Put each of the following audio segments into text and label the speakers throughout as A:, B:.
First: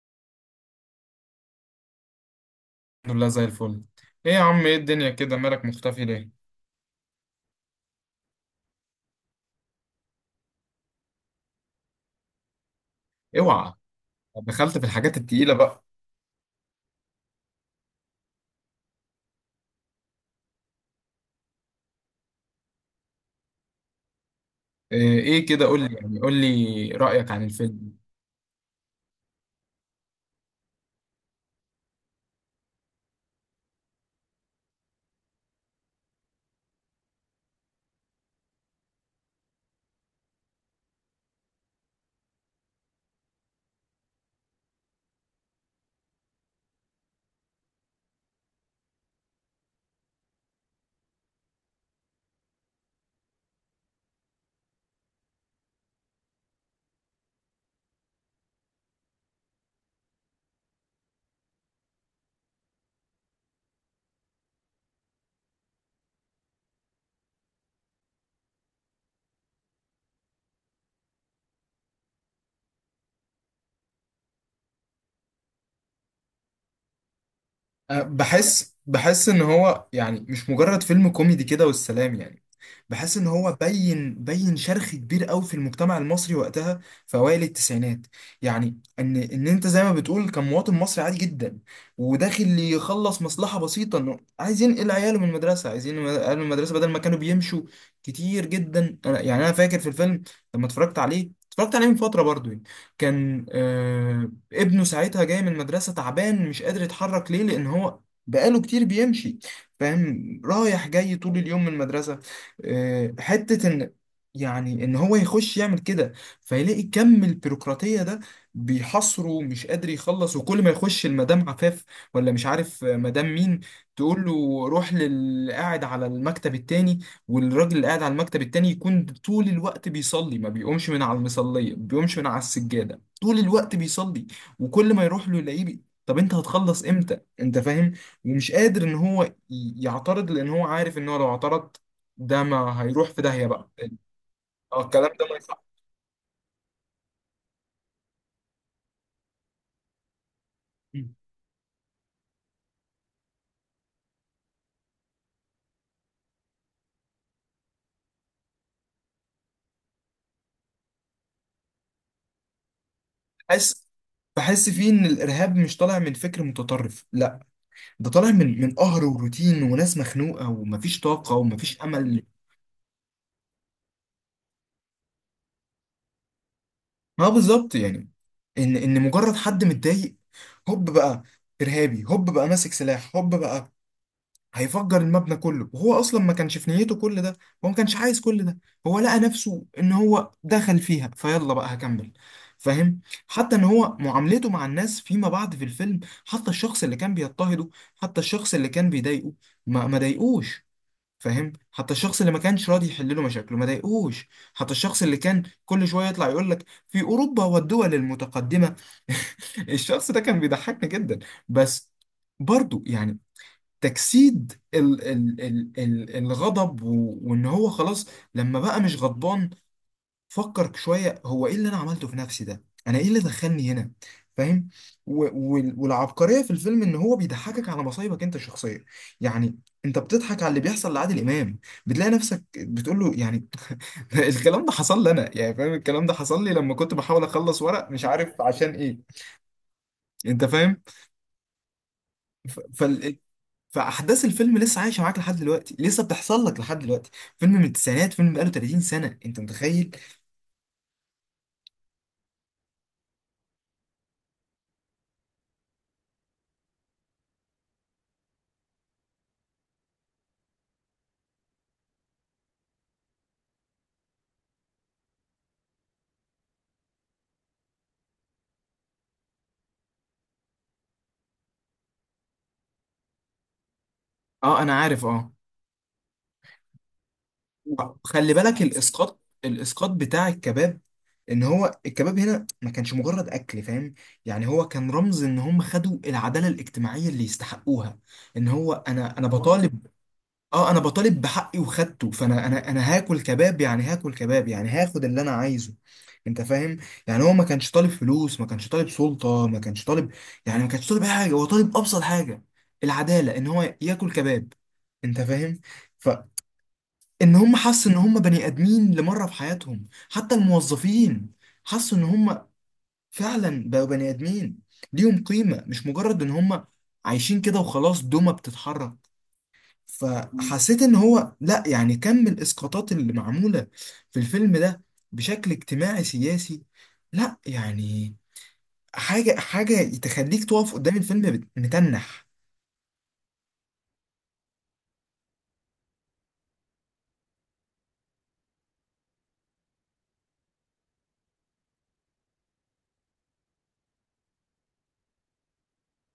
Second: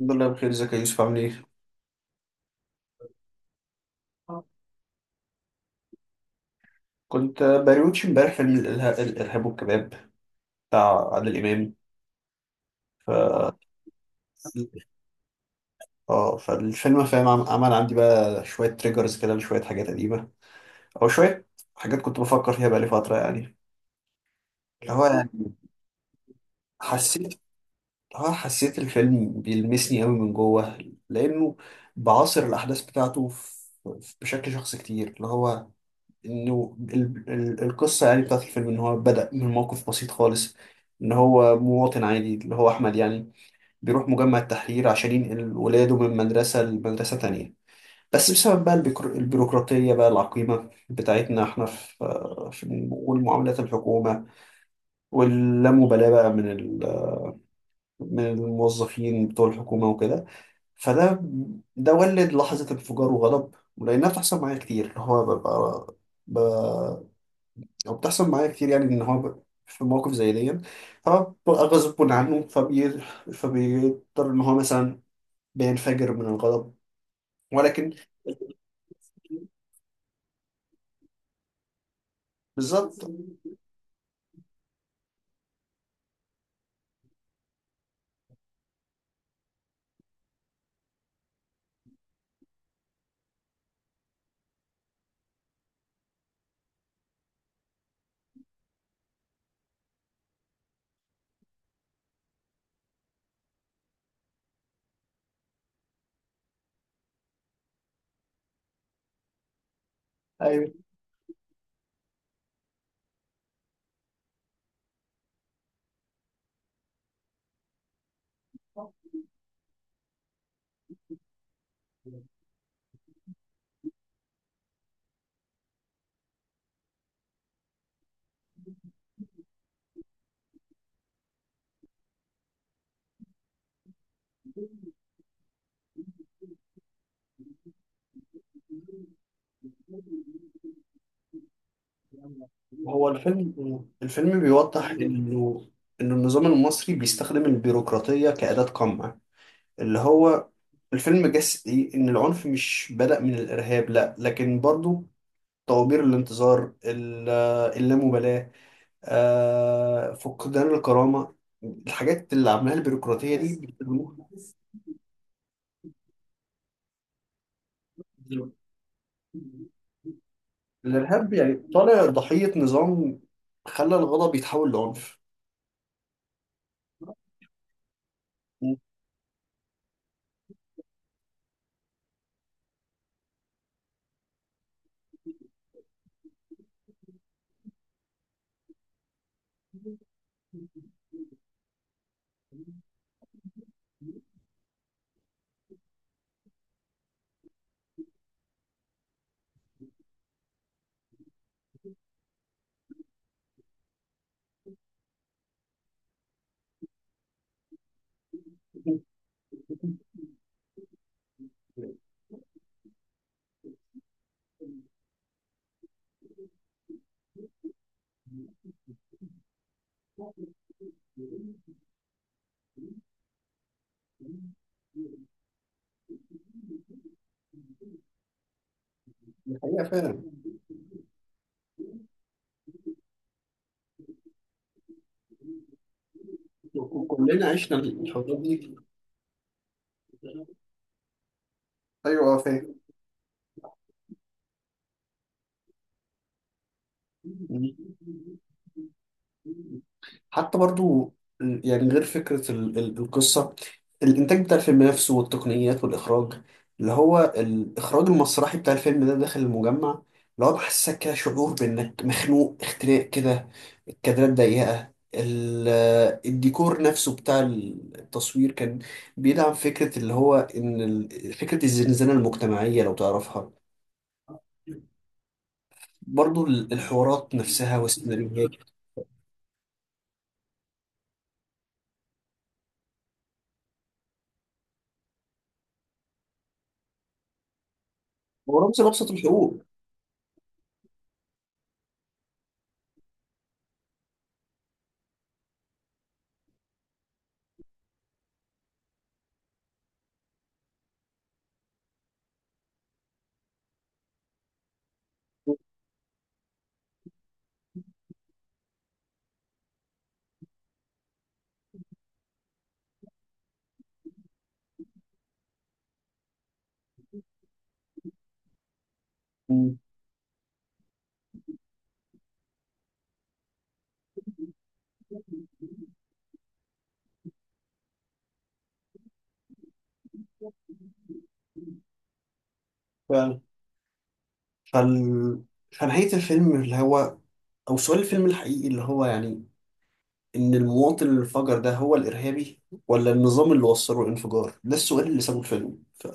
A: الحمد لله بخير، ازيك يا يوسف؟ عامل ايه؟
B: الحمد لله زي الفل. ايه يا عم؟ ايه الدنيا كده، مالك مختفي ليه؟
A: كنت بريوتش امبارح فيلم الإرهاب والكباب بتاع عادل إمام. ف
B: اوعى، دخلت في الحاجات التقيلة بقى!
A: اه فالفيلم، فاهم، عمل عندي بقى شوية تريجرز كده لشوية حاجات قديمة، أو شوية حاجات كنت بفكر فيها بقالي فترة، يعني اللي هو
B: ايه
A: يعني
B: إيه كده قول لي، يعني قول لي
A: حسيت،
B: رأيك عن الفيلم.
A: اللي هو حسيت الفيلم بيلمسني قوي من جوه، لأنه بعاصر الأحداث بتاعته بشكل شخصي كتير. اللي هو انه القصه يعني بتاعت الفيلم ان هو بدأ من موقف بسيط خالص، ان هو مواطن عادي اللي هو احمد يعني بيروح مجمع التحرير عشان ينقل ولاده من مدرسه لمدرسه تانية. بس بسبب بقى البيروقراطيه بقى العقيمه بتاعتنا احنا في في والمعاملات الحكومه، واللامبالاه بقى من الموظفين بتوع الحكومه وكده. فده ده ولد لحظه انفجار وغضب، ولانها بتحصل معايا كتير، اللي هو ببقى، او بتحصل معايا كتير يعني ان هو في مواقف زي دي فببقى غصب عنه فبي... فبيضطر ان هو مثلا بينفجر من الغضب. ولكن
B: أه، بحس ان هو يعني مش مجرد فيلم كوميدي كده والسلام، يعني.
A: بالظبط،
B: بحس ان هو بين شرخ كبير قوي في المجتمع المصري وقتها، في اوائل التسعينات. يعني ان انت زي ما بتقول كان مواطن مصري عادي جدا، وداخل يخلص مصلحه بسيطه، انه عايز ينقل عياله من المدرسه، عايزين عياله من المدرسه بدل ما كانوا بيمشوا كتير جدا. يعني انا فاكر في الفيلم، لما اتفرجت عليه من فتره برضو يعني، كان ابنه ساعتها جاي من المدرسه تعبان، مش قادر يتحرك، ليه؟ لان هو بقاله كتير بيمشي، فاهم؟
A: ايوه.
B: رايح جاي طول اليوم من المدرسة. آه، حتة إن، يعني إن هو يخش يعمل كده، فيلاقي كم البيروقراطية ده بيحصره ومش قادر يخلص. وكل ما يخش المدام عفاف، ولا مش عارف مدام مين، تقول له: روح للي قاعد على المكتب التاني. والراجل اللي قاعد على المكتب التاني يكون طول الوقت بيصلي، ما بيقومش من على المصلية، ما بيقومش من على السجادة، طول الوقت بيصلي. وكل ما يروح له يلاقيه. طب انت هتخلص امتى؟ انت فاهم؟ ومش قادر ان هو يعترض، لان هو عارف ان هو لو اعترض، ده ما
A: هو
B: هيروح في داهية بقى.
A: الفيلم، الفيلم
B: اه،
A: بيوضح
B: الكلام ده ما يصح.
A: انه ان النظام المصري بيستخدم البيروقراطية كأداة قمع. اللي هو الفيلم جسدي ان العنف مش بدأ من الارهاب، لا، لكن برضو طوابير الانتظار، اللامبالاة، آه، فقدان الكرامة، الحاجات اللي عاملاها البيروقراطية دي
B: بحس بحس فيه ان الارهاب مش طالع من فكر متطرف، لا، ده طالع من قهر وروتين وناس مخنوقة، ومفيش
A: الإرهاب
B: طاقة
A: يعني
B: ومفيش
A: طالع
B: امل.
A: ضحية نظام خلى الغضب يتحول لعنف.
B: ما بالظبط يعني، ان مجرد حد متضايق، هوب بقى ارهابي، هوب بقى ماسك سلاح، هوب بقى هيفجر المبنى كله، وهو اصلا ما كانش في نيته كل ده. هو ما كانش عايز كل ده. هو لقى نفسه ان هو دخل فيها، فيلا بقى هكمل. فاهم؟ حتى ان هو معاملته مع الناس فيما بعد في الفيلم، حتى الشخص اللي كان بيضطهده، حتى الشخص اللي كان بيضايقه، ما ضايقوش. فاهم؟ حتى الشخص اللي ما كانش راضي يحل له مشاكله ما ضايقوش. حتى الشخص اللي كان كل شويه يطلع يقول لك: في اوروبا والدول المتقدمه. الشخص ده كان بيضحكني جدا. بس برضو يعني، تجسيد ال الغضب وان هو خلاص. لما بقى مش غضبان، فكر شوية: هو ايه اللي انا عملته في نفسي ده؟ انا ايه اللي دخلني هنا؟ فاهم؟ والعبقرية في الفيلم ان هو بيضحكك على مصايبك انت الشخصية،
A: دي
B: يعني.
A: حقيقة
B: انت
A: فعلا،
B: بتضحك على اللي بيحصل لعادل امام، بتلاقي نفسك بتقول له يعني الكلام ده حصل لي انا يعني، فاهم؟ الكلام ده حصل لي لما كنت بحاول
A: كلنا
B: اخلص
A: عشنا
B: ورق مش
A: الحوارات
B: عارف
A: دي.
B: عشان ايه. انت فاهم؟
A: أيوة، آه.
B: فاحداث الفيلم لسه عايشه معاك لحد دلوقتي، لسه بتحصل لك لحد دلوقتي. فيلم
A: فاهم.
B: من التسعينات، فيلم بقاله 30 سنه، انت متخيل؟
A: حتى برضو يعني غير فكرة القصة، الإنتاج بتاع الفيلم نفسه والتقنيات والإخراج، اللي هو الإخراج المسرحي بتاع الفيلم ده داخل المجمع، اللي هو بحسسك كده شعور بإنك مخنوق اختناق كده. الكادرات ضيقة، الديكور نفسه بتاع التصوير كان بيدعم فكرة اللي هو إن فكرة الزنزانة المجتمعية لو تعرفها.
B: اه، انا عارف، اه.
A: برضو الحوارات نفسها
B: خلي
A: والسيناريوهات.
B: بالك، الاسقاط بتاع الكباب. ان هو الكباب هنا ما كانش مجرد اكل، فاهم؟ يعني هو كان رمز ان هم خدوا العداله الاجتماعيه اللي يستحقوها. ان
A: هو
B: هو
A: رمز لأبسط
B: انا
A: الحقوق.
B: بطالب. اه، انا بطالب بحقي وخدته. فانا انا هاكل كباب، يعني هاكل كباب، يعني هاخد اللي انا عايزه. انت فاهم؟ يعني هو ما كانش طالب فلوس، ما كانش طالب سلطة، ما كانش طالب، يعني ما كانش طالب أي حاجة، هو طالب ابسط حاجة. العدالة ان هو ياكل كباب. انت فاهم؟ فان هم حسوا ان هم بني ادمين لمرة في حياتهم، حتى الموظفين حسوا ان هم فعلا بقوا بني ادمين، ليهم قيمة، مش مجرد ان هم عايشين كده وخلاص، دومة بتتحرك.
A: مم.
B: فحسيت ان هو، لا يعني، كم من الاسقاطات اللي معموله في الفيلم ده بشكل اجتماعي سياسي، لا يعني، حاجه تخليك تقف قدام الفيلم متنح.
A: فعلا. فال... فنهاية الفيلم، اللي هو أو سؤال الفيلم الحقيقي اللي هو يعني إن المواطن اللي انفجر ده هو الإرهابي، ولا النظام اللي وصله الانفجار؟ ده السؤال اللي سابه الفيلم.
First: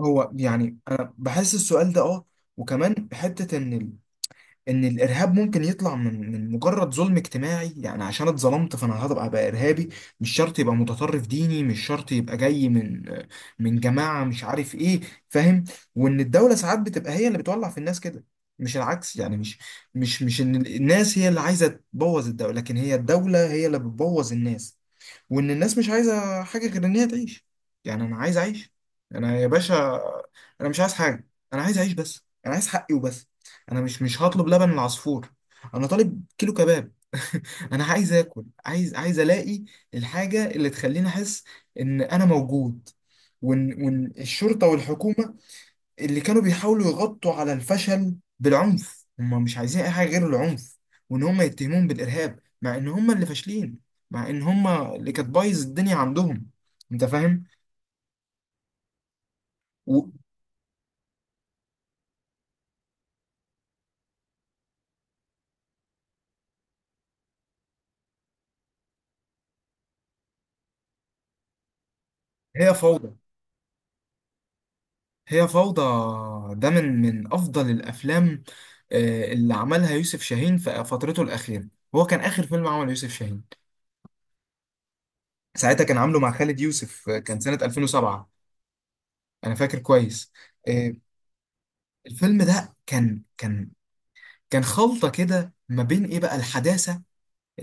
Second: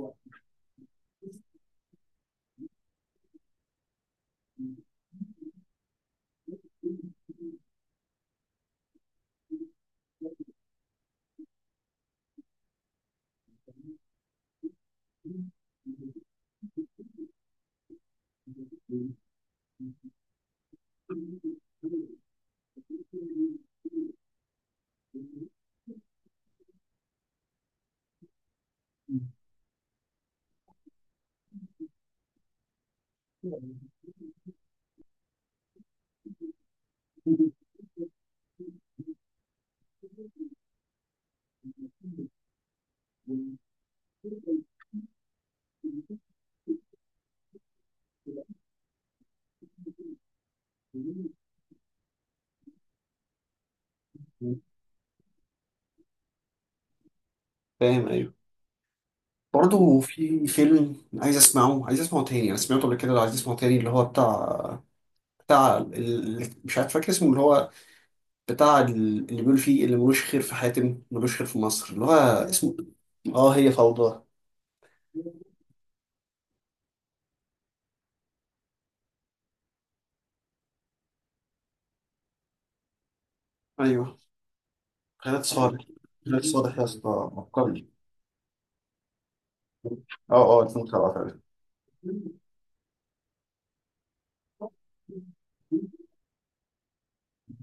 B: هو يعني انا بحس السؤال ده اه، وكمان حته ان الارهاب ممكن يطلع من مجرد ظلم اجتماعي، يعني عشان اتظلمت فانا هبقى بقى ارهابي، مش شرط يبقى متطرف ديني، مش شرط يبقى جاي من جماعة مش عارف ايه. فاهم؟ وان الدولة ساعات بتبقى هي اللي بتولع في الناس كده، مش العكس. يعني مش ان الناس هي اللي عايزة تبوظ الدولة، لكن هي الدولة هي اللي بتبوظ الناس. وان الناس مش عايزه حاجه غير ان هي تعيش. يعني انا عايز اعيش، انا يا باشا، انا مش عايز حاجه، انا عايز اعيش بس، انا عايز حقي وبس. انا مش هطلب لبن العصفور. انا طالب كيلو كباب. انا عايز اكل، عايز الاقي الحاجه اللي تخليني احس ان انا موجود. وان الشرطه والحكومه اللي كانوا بيحاولوا يغطوا على الفشل بالعنف، هم مش عايزين اي حاجه غير العنف. وان هم يتهمون بالارهاب، مع ان هم اللي فاشلين، مع ان هم اللي كانت بايظ الدنيا عندهم. انت فاهم؟
A: فاهم، أيوه. برضه
B: وهي
A: في فيلم عايز أسمعه، عايز أسمعه تاني أنا سمعته قبل كده، عايز أسمعه تاني، اللي هو بتاع، بتاع ال... مش عارف فاكر اسمه، اللي هو اللي بيقول فيه اللي ملوش خير في حاتم ملوش خير في مصر، اللي هو اسمه
B: فوضى.
A: إيه؟ اه، هي فوضى.
B: هي فوضى. ده من افضل الافلام، اللي عملها يوسف شاهين في فترته الاخيره. هو كان اخر فيلم عمله يوسف شاهين.
A: ايوه. خالد صالح.
B: ساعتها كان عامله مع
A: خالد
B: خالد
A: صالح يا اسطى،
B: يوسف، كان سنه
A: عبقري.
B: 2007. انا فاكر كويس.
A: اه اه،
B: آه،
A: 2007 تقريبا.
B: الفيلم ده كان خلطة كده ما بين ايه بقى الحداثة،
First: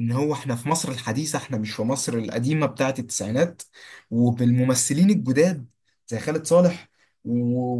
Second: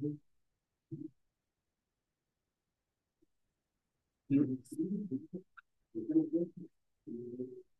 B: ان هو احنا في مصر الحديثة، احنا مش في مصر القديمة بتاعة التسعينات، وبالممثلين الجداد زي خالد صالح، و...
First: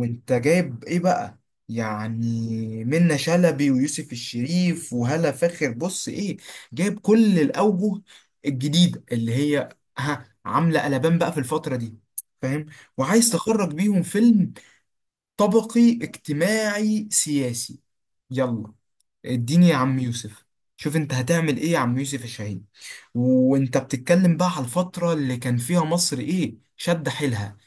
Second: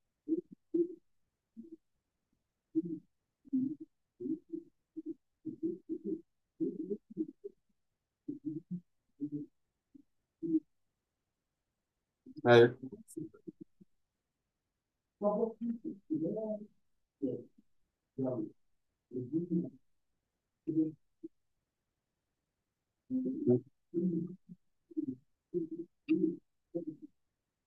B: وانت جايب ايه بقى، يعني منة شلبي ويوسف الشريف وهالة فاخر، بص ايه، جايب كل الأوجه الجديدة اللي هي ها عاملة قلبان بقى في الفترة دي. فاهم؟
A: ايوه
B: وعايز تخرج بيهم فيلم طبقي اجتماعي سياسي. يلا، اديني يا عم يوسف. شوف انت هتعمل ايه يا عم يوسف الشهيد. وانت بتتكلم بقى على الفترة اللي كان فيها مصر ايه، شد حيلها،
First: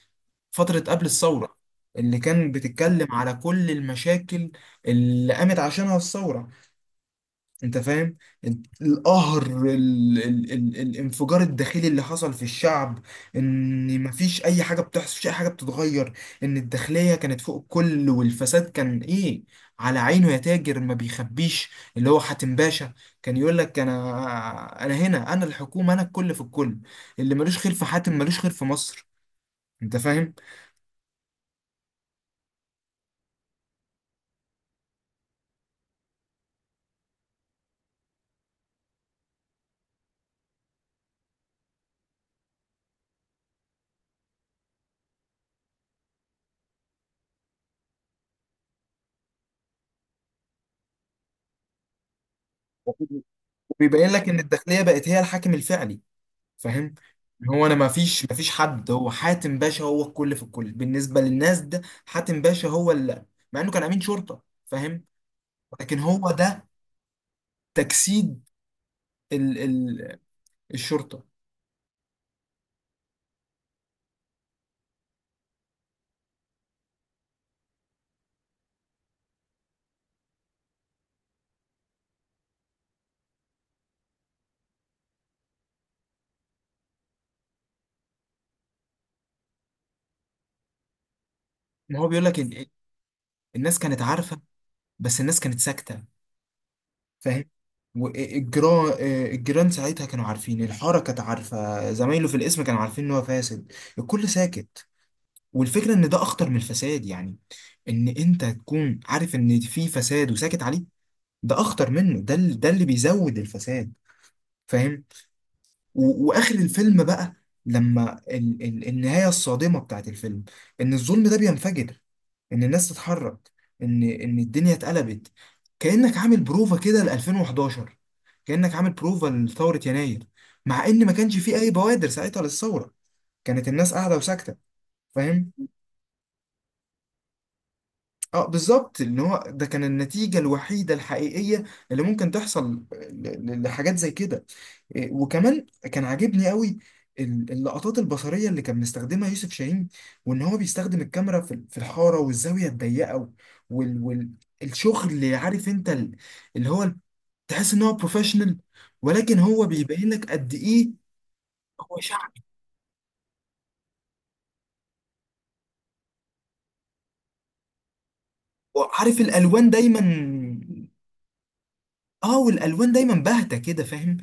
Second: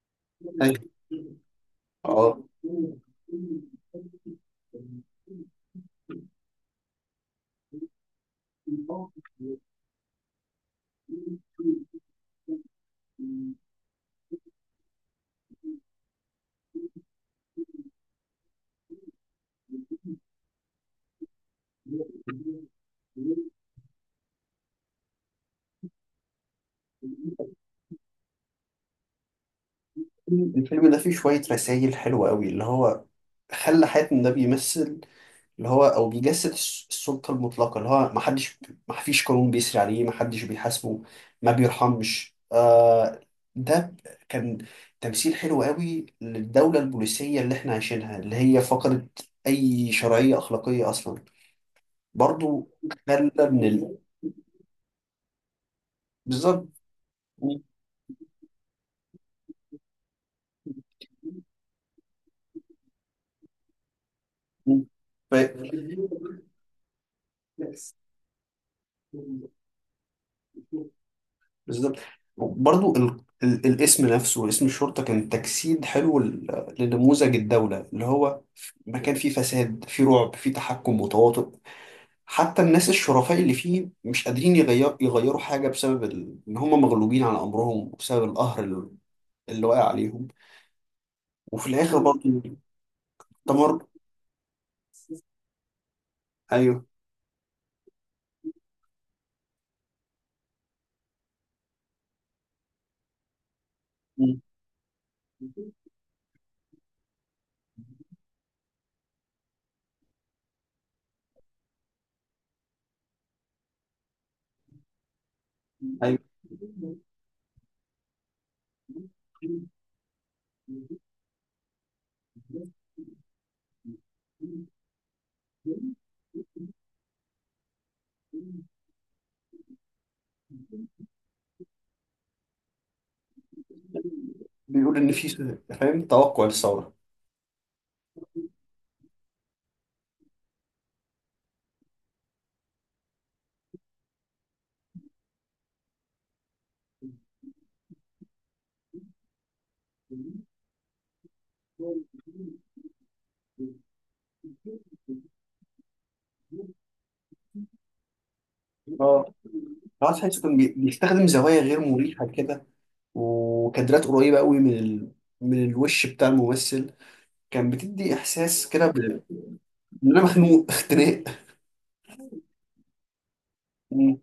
B: فترة
A: ايوه.
B: قبل الثورة، اللي
A: اه،
B: كان بتتكلم على كل المشاكل اللي قامت عشانها الثورة. انت فاهم؟ القهر، الانفجار الداخلي اللي حصل في الشعب، ان مفيش اي حاجه بتحصل، مفيش اي حاجه بتتغير، ان الداخليه كانت فوق الكل، والفساد كان ايه، على عينه يا تاجر ما بيخبيش. اللي هو حاتم باشا كان يقول لك: انا هنا، انا الحكومه، انا الكل في الكل. اللي ملوش خير في حاتم ملوش خير في مصر. انت فاهم؟
A: الفيلم ده فيه شوية رسائل حلوة قوي، اللي هو خلى حاتم ده بيمثل، اللي هو أو بيجسد السلطة المطلقة، اللي هو محدش، محفيش قانون بيسري عليه، محدش بيحاسبه، ما بيرحمش، آه. ده كان تمثيل حلو قوي للدولة البوليسية اللي احنا عايشينها، اللي هي فقدت أي شرعية أخلاقية أصلا. برضو خلى من
B: وبيبين لك ان الداخليه بقت هي الحاكم الفعلي.
A: بالظبط.
B: فاهم؟ إن هو، انا ما فيش حد، هو حاتم باشا هو الكل في الكل بالنسبه للناس، ده حاتم باشا هو اللي، مع انه كان امين شرطه. فاهم؟ لكن هو ده
A: ف-
B: تجسيد ال... ال... الشرطه.
A: بالظبط. برضو الاسم نفسه، اسم الشرطة كان تجسيد حلو لنموذج الدولة اللي هو مكان فيه فساد، فيه رعب، فيه تحكم متواطئ. حتى الناس الشرفاء اللي فيه مش قادرين يغيروا حاجة بسبب إن هم مغلوبين على أمرهم، وبسبب القهر اللي واقع عليهم. وفي الآخر
B: ما هو بيقول
A: برضو
B: لك إن
A: تمر.
B: الناس كانت عارفه، بس الناس كانت ساكته.
A: أيوه.
B: فاهم؟ والجيران ساعتها كانوا عارفين، الحاره كانت عارفه، زمايله في القسم كانوا عارفين ان هو فاسد. الكل
A: مم.
B: ساكت. والفكره ان ده اخطر من الفساد، يعني ان انت تكون عارف ان في فساد وساكت عليه، ده اخطر منه، ده اللي بيزود الفساد. فاهم؟
A: أيوه،
B: واخر الفيلم بقى، لما ال النهايه الصادمه بتاعت الفيلم، ان الظلم ده بينفجر، ان الناس تتحرك، ان الدنيا اتقلبت. كانك عامل بروفا كده ل 2011، كانك عامل بروفا لثوره يناير، مع ان ما كانش فيه اي بوادر ساعتها للثوره، كانت الناس قاعده وساكته.
A: بيقول إن في،
B: فاهم؟
A: فاهم، توقع للثورة.
B: اه بالظبط، ان هو ده كان النتيجه الوحيده الحقيقيه اللي ممكن تحصل لحاجات زي كده. إيه، وكمان كان عاجبني قوي اللقطات البصرية اللي كان مستخدمها يوسف شاهين، وان هو بيستخدم الكاميرا في الحارة والزاوية الضيقة، والشغل اللي عارف انت اللي هو، تحس ان هو بروفيشنال.
A: اه.
B: ولكن هو بيبين
A: خلاص،
B: لك
A: تحسه
B: قد
A: كان
B: ايه
A: بيستخدم زوايا غير
B: هو
A: مريحة
B: شعبي.
A: كده، وكادرات قريبة قوي من من الوش بتاع الممثل، كان بتدي إحساس كده
B: وعارف
A: ب...
B: الالوان دايما،
A: إن أنا مخنوق اختناق.
B: اه والالوان دايما باهتة كده. فاهم؟
A: مم.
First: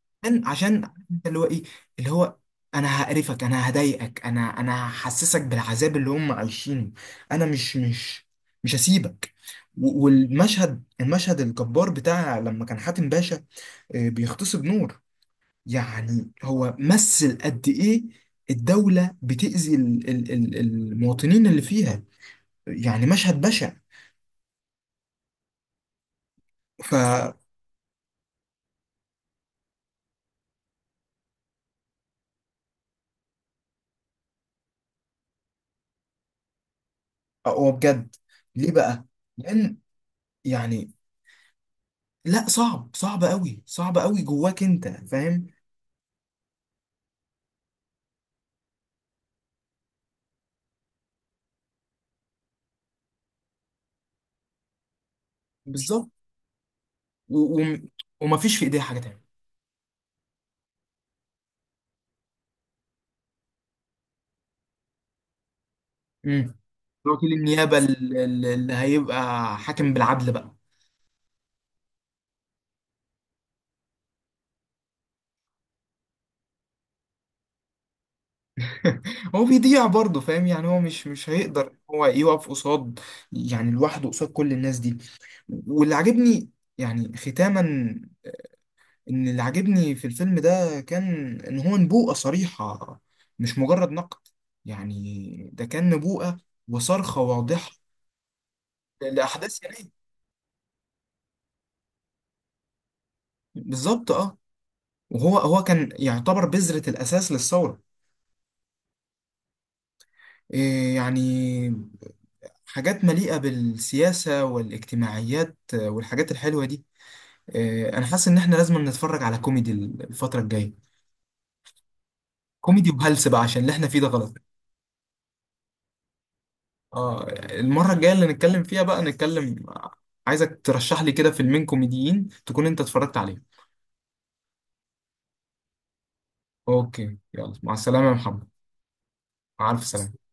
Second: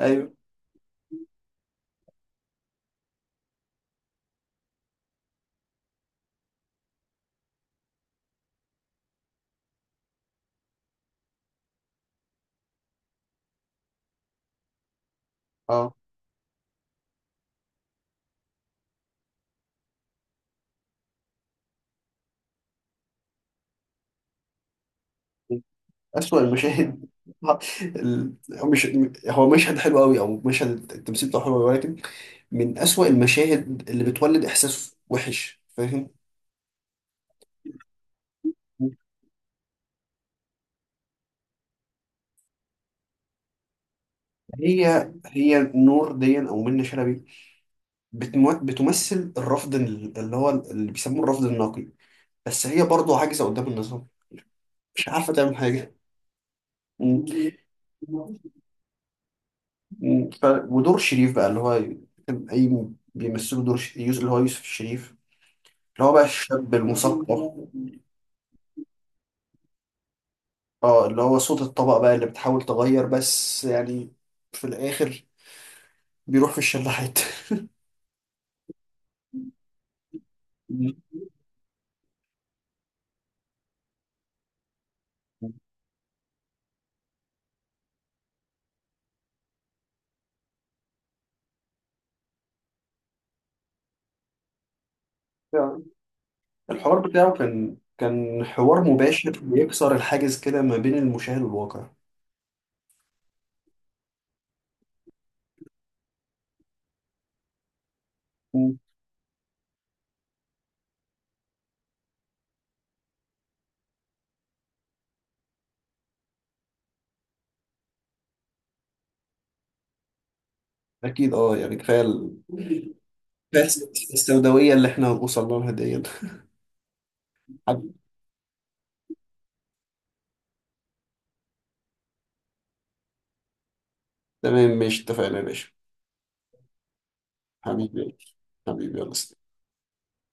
A: أيوه.
B: عشان انت اللي هو ايه، اللي هو، انا هقرفك، انا هضايقك، انا هحسسك بالعذاب اللي هم عايشينه. انا مش هسيبك. والمشهد المشهد الجبار بتاع لما كان حاتم باشا بيغتصب نور.
A: اه،
B: يعني هو مثل قد ايه الدولة بتأذي المواطنين اللي فيها، يعني مشهد بشع.
A: أسوأ
B: ف
A: المشاهد آه. هو مش، هو مشهد حلو قوي، أو مشهد التمثيل بتاعه حلو أوي، ولكن من أسوأ المشاهد اللي بتولد إحساس وحش، فاهم.
B: هو بجد، ليه بقى؟ لأن يعني، لا، صعب صعب قوي، صعب قوي جواك، انت
A: هي
B: فاهم؟
A: هي نور دي، أو منة شلبي، بتمثل الرفض اللي بيسموه الرفض النقي. بس هي برضه عاجزة قدام النظام، مش عارفة تعمل حاجة.
B: بالظبط،
A: م-
B: و... و... ومفيش في ايديها حاجه تانية.
A: ودور شريف بقى، اللي هو كان أي، بيمثلوا دور يوسف، اللي هو يوسف الشريف، اللي هو بقى
B: امم.
A: الشاب المثقف.
B: وكيل النيابه اللي هيبقى حاكم بالعدل بقى.
A: اه، اللي هو صوت الطبقة بقى اللي بتحاول تغير، بس يعني في الآخر بيروح في الشلاحات
B: هو بيضيع برضه، فاهم؟ يعني هو
A: مم.
B: مش هيقدر هو يقف قصاد، يعني لوحده قصاد كل الناس دي. واللي عاجبني، يعني ختاما، ان اللي عاجبني في الفيلم ده كان ان هو نبوءة صريحة، مش مجرد نقد، يعني ده
A: يعني
B: كان نبوءة
A: الحوار
B: وصرخة
A: بتاعه
B: واضحة
A: كان حوار مباشر
B: لأحداث، يعني.
A: بيكسر الحاجز كده ما بين المشاهد والواقع.
B: بالظبط، اه. وهو كان يعتبر بذرة الأساس للثورة. إيه يعني، حاجات مليئة بالسياسة والاجتماعيات، والحاجات الحلوة دي. إيه، أنا حاسس إن إحنا لازم نتفرج على كوميدي الفترة الجاية.
A: اكيد، اه. يعني كفايه
B: كوميدي وهلس بقى عشان
A: كفاية
B: اللي إحنا فيه ده غلط.
A: السوداويه اللي احنا هنوصل لها دي
B: آه. المرة
A: حبيبي،
B: الجاية اللي نتكلم فيها بقى نتكلم، عايزك ترشح لي كده فيلمين كوميديين تكون أنت اتفرجت عليهم.
A: تمام ماشي، اتفقنا يا باشا.
B: أوكي، يلا، مع السلامة يا
A: حبيبي،
B: محمد.
A: حبيبي، يلا سلام.
B: مع ألف سلامة.